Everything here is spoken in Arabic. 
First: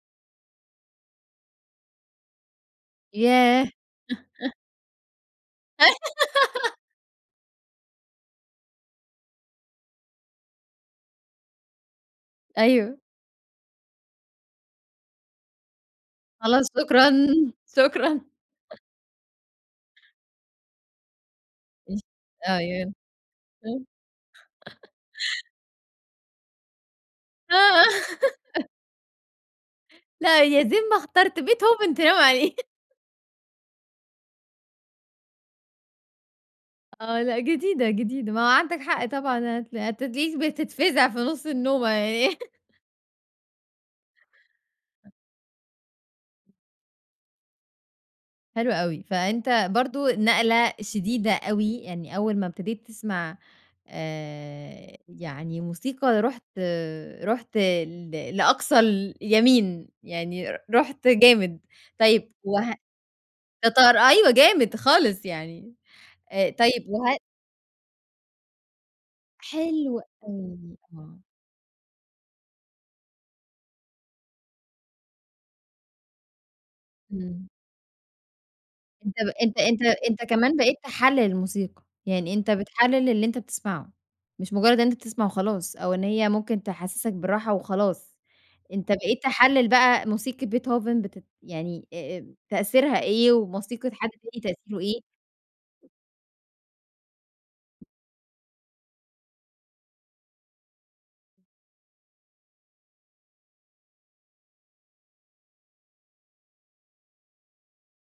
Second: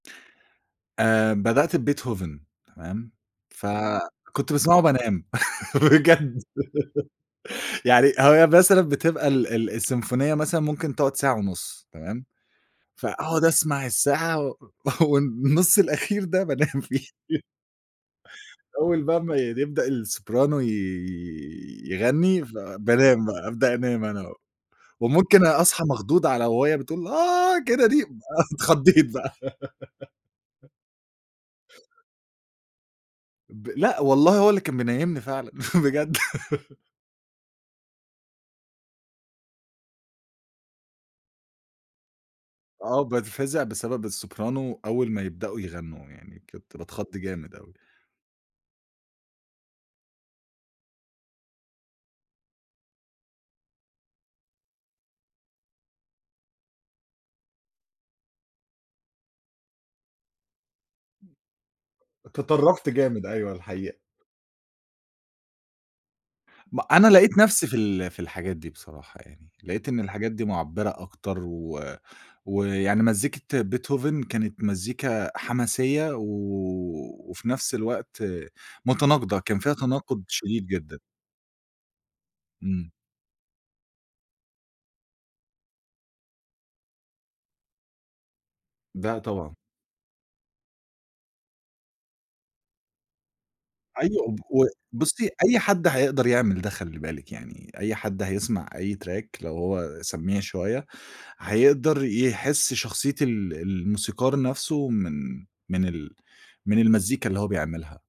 آآ بدأت بBeethoven تمام، ف ياه! كنت باسمعه بانام، بجد يعني هي مثلًا بتبقى ال ال السيمفونية مثلًا ممكن تقعُد ساعة ونُص تمام، أيوه. فأقعُد أسمَع الساعة و والنُّص الأخير ده خلاص بانام فيه شكرًا، شكرًا. أول بقي ما ي يبدأ الSoprano ي يغنّي، [unintelligible] آه يعني، فبانام بقى، أبدأ آه. انام أنا و وممكن أ أصحى مخضوض على وهي بتقول آه آه كده دي ب أنا اتخضّيت بقى لأ يا زين ما اخترت beethoven تنام عليه ب لأ والله هو اللي كان منيّمني فعلًا بجد آه، لأ جديدة، جديدة ما هو عَندك حق طبعًا، هتل هتتلِقيك بتتفزَع في نُص النومة يعني آه وباتفزِع بسبب الSoprano أول ما يبدؤوا يغنّوا، يعني كنت باتخض جامد أوى. حلو أوي، فأنت برضه نقلة شديدة أوي، يعني أول ما ابتديت تسمَع آآ يعني موسيقى رُحت، رُحت ل لأقصى اليمين، يعني ر رُحت جامد، طيب وه تطرّفت جامد، أيوه تتار الحقيقة. أيوه، جامد خالص، يعني آآ، ما طيب أنا وهل لقيت نَفْسي في ال في الحاجات دي بصراحة يعني، لقيت إن حلو الحاجات دي أوي، مُعبِّرة آه. أكتر و ويعني مزّيكة Beethoven كانت مزّيكا حماسيّة و إمم. وفي نَفْس الوقت أنت ب متناقضة، كان أنت فيها أنت تناقُض أنت كمان شديد بقيت جدًا. تحلّل الموسيقى، يعني أنت إمم. بتحلّل اللي أنت بتسمَعه، مش مجرّد إن أنت تسمع وخلاص أو إن هي ممكن تحسِّسك بالراحة وخلاص، أنت لأ بقيت طبعًا. تحلّل بقى موسيقة beethoven بتت يعني أ أم تأثيرها إيه، وموسيقة حد أيوه وب تاني و تأثيره إيه؟ بُصّي أي حد هيقدَر يعمل ده خلّي بالِك يعني، أي حد هيسمع أي track لو هو سمّيع شوية هيقدَر يحس شخصية ال الموسيقار نَفْسه من، من ال من المزّيكا اللي هو بيعملها.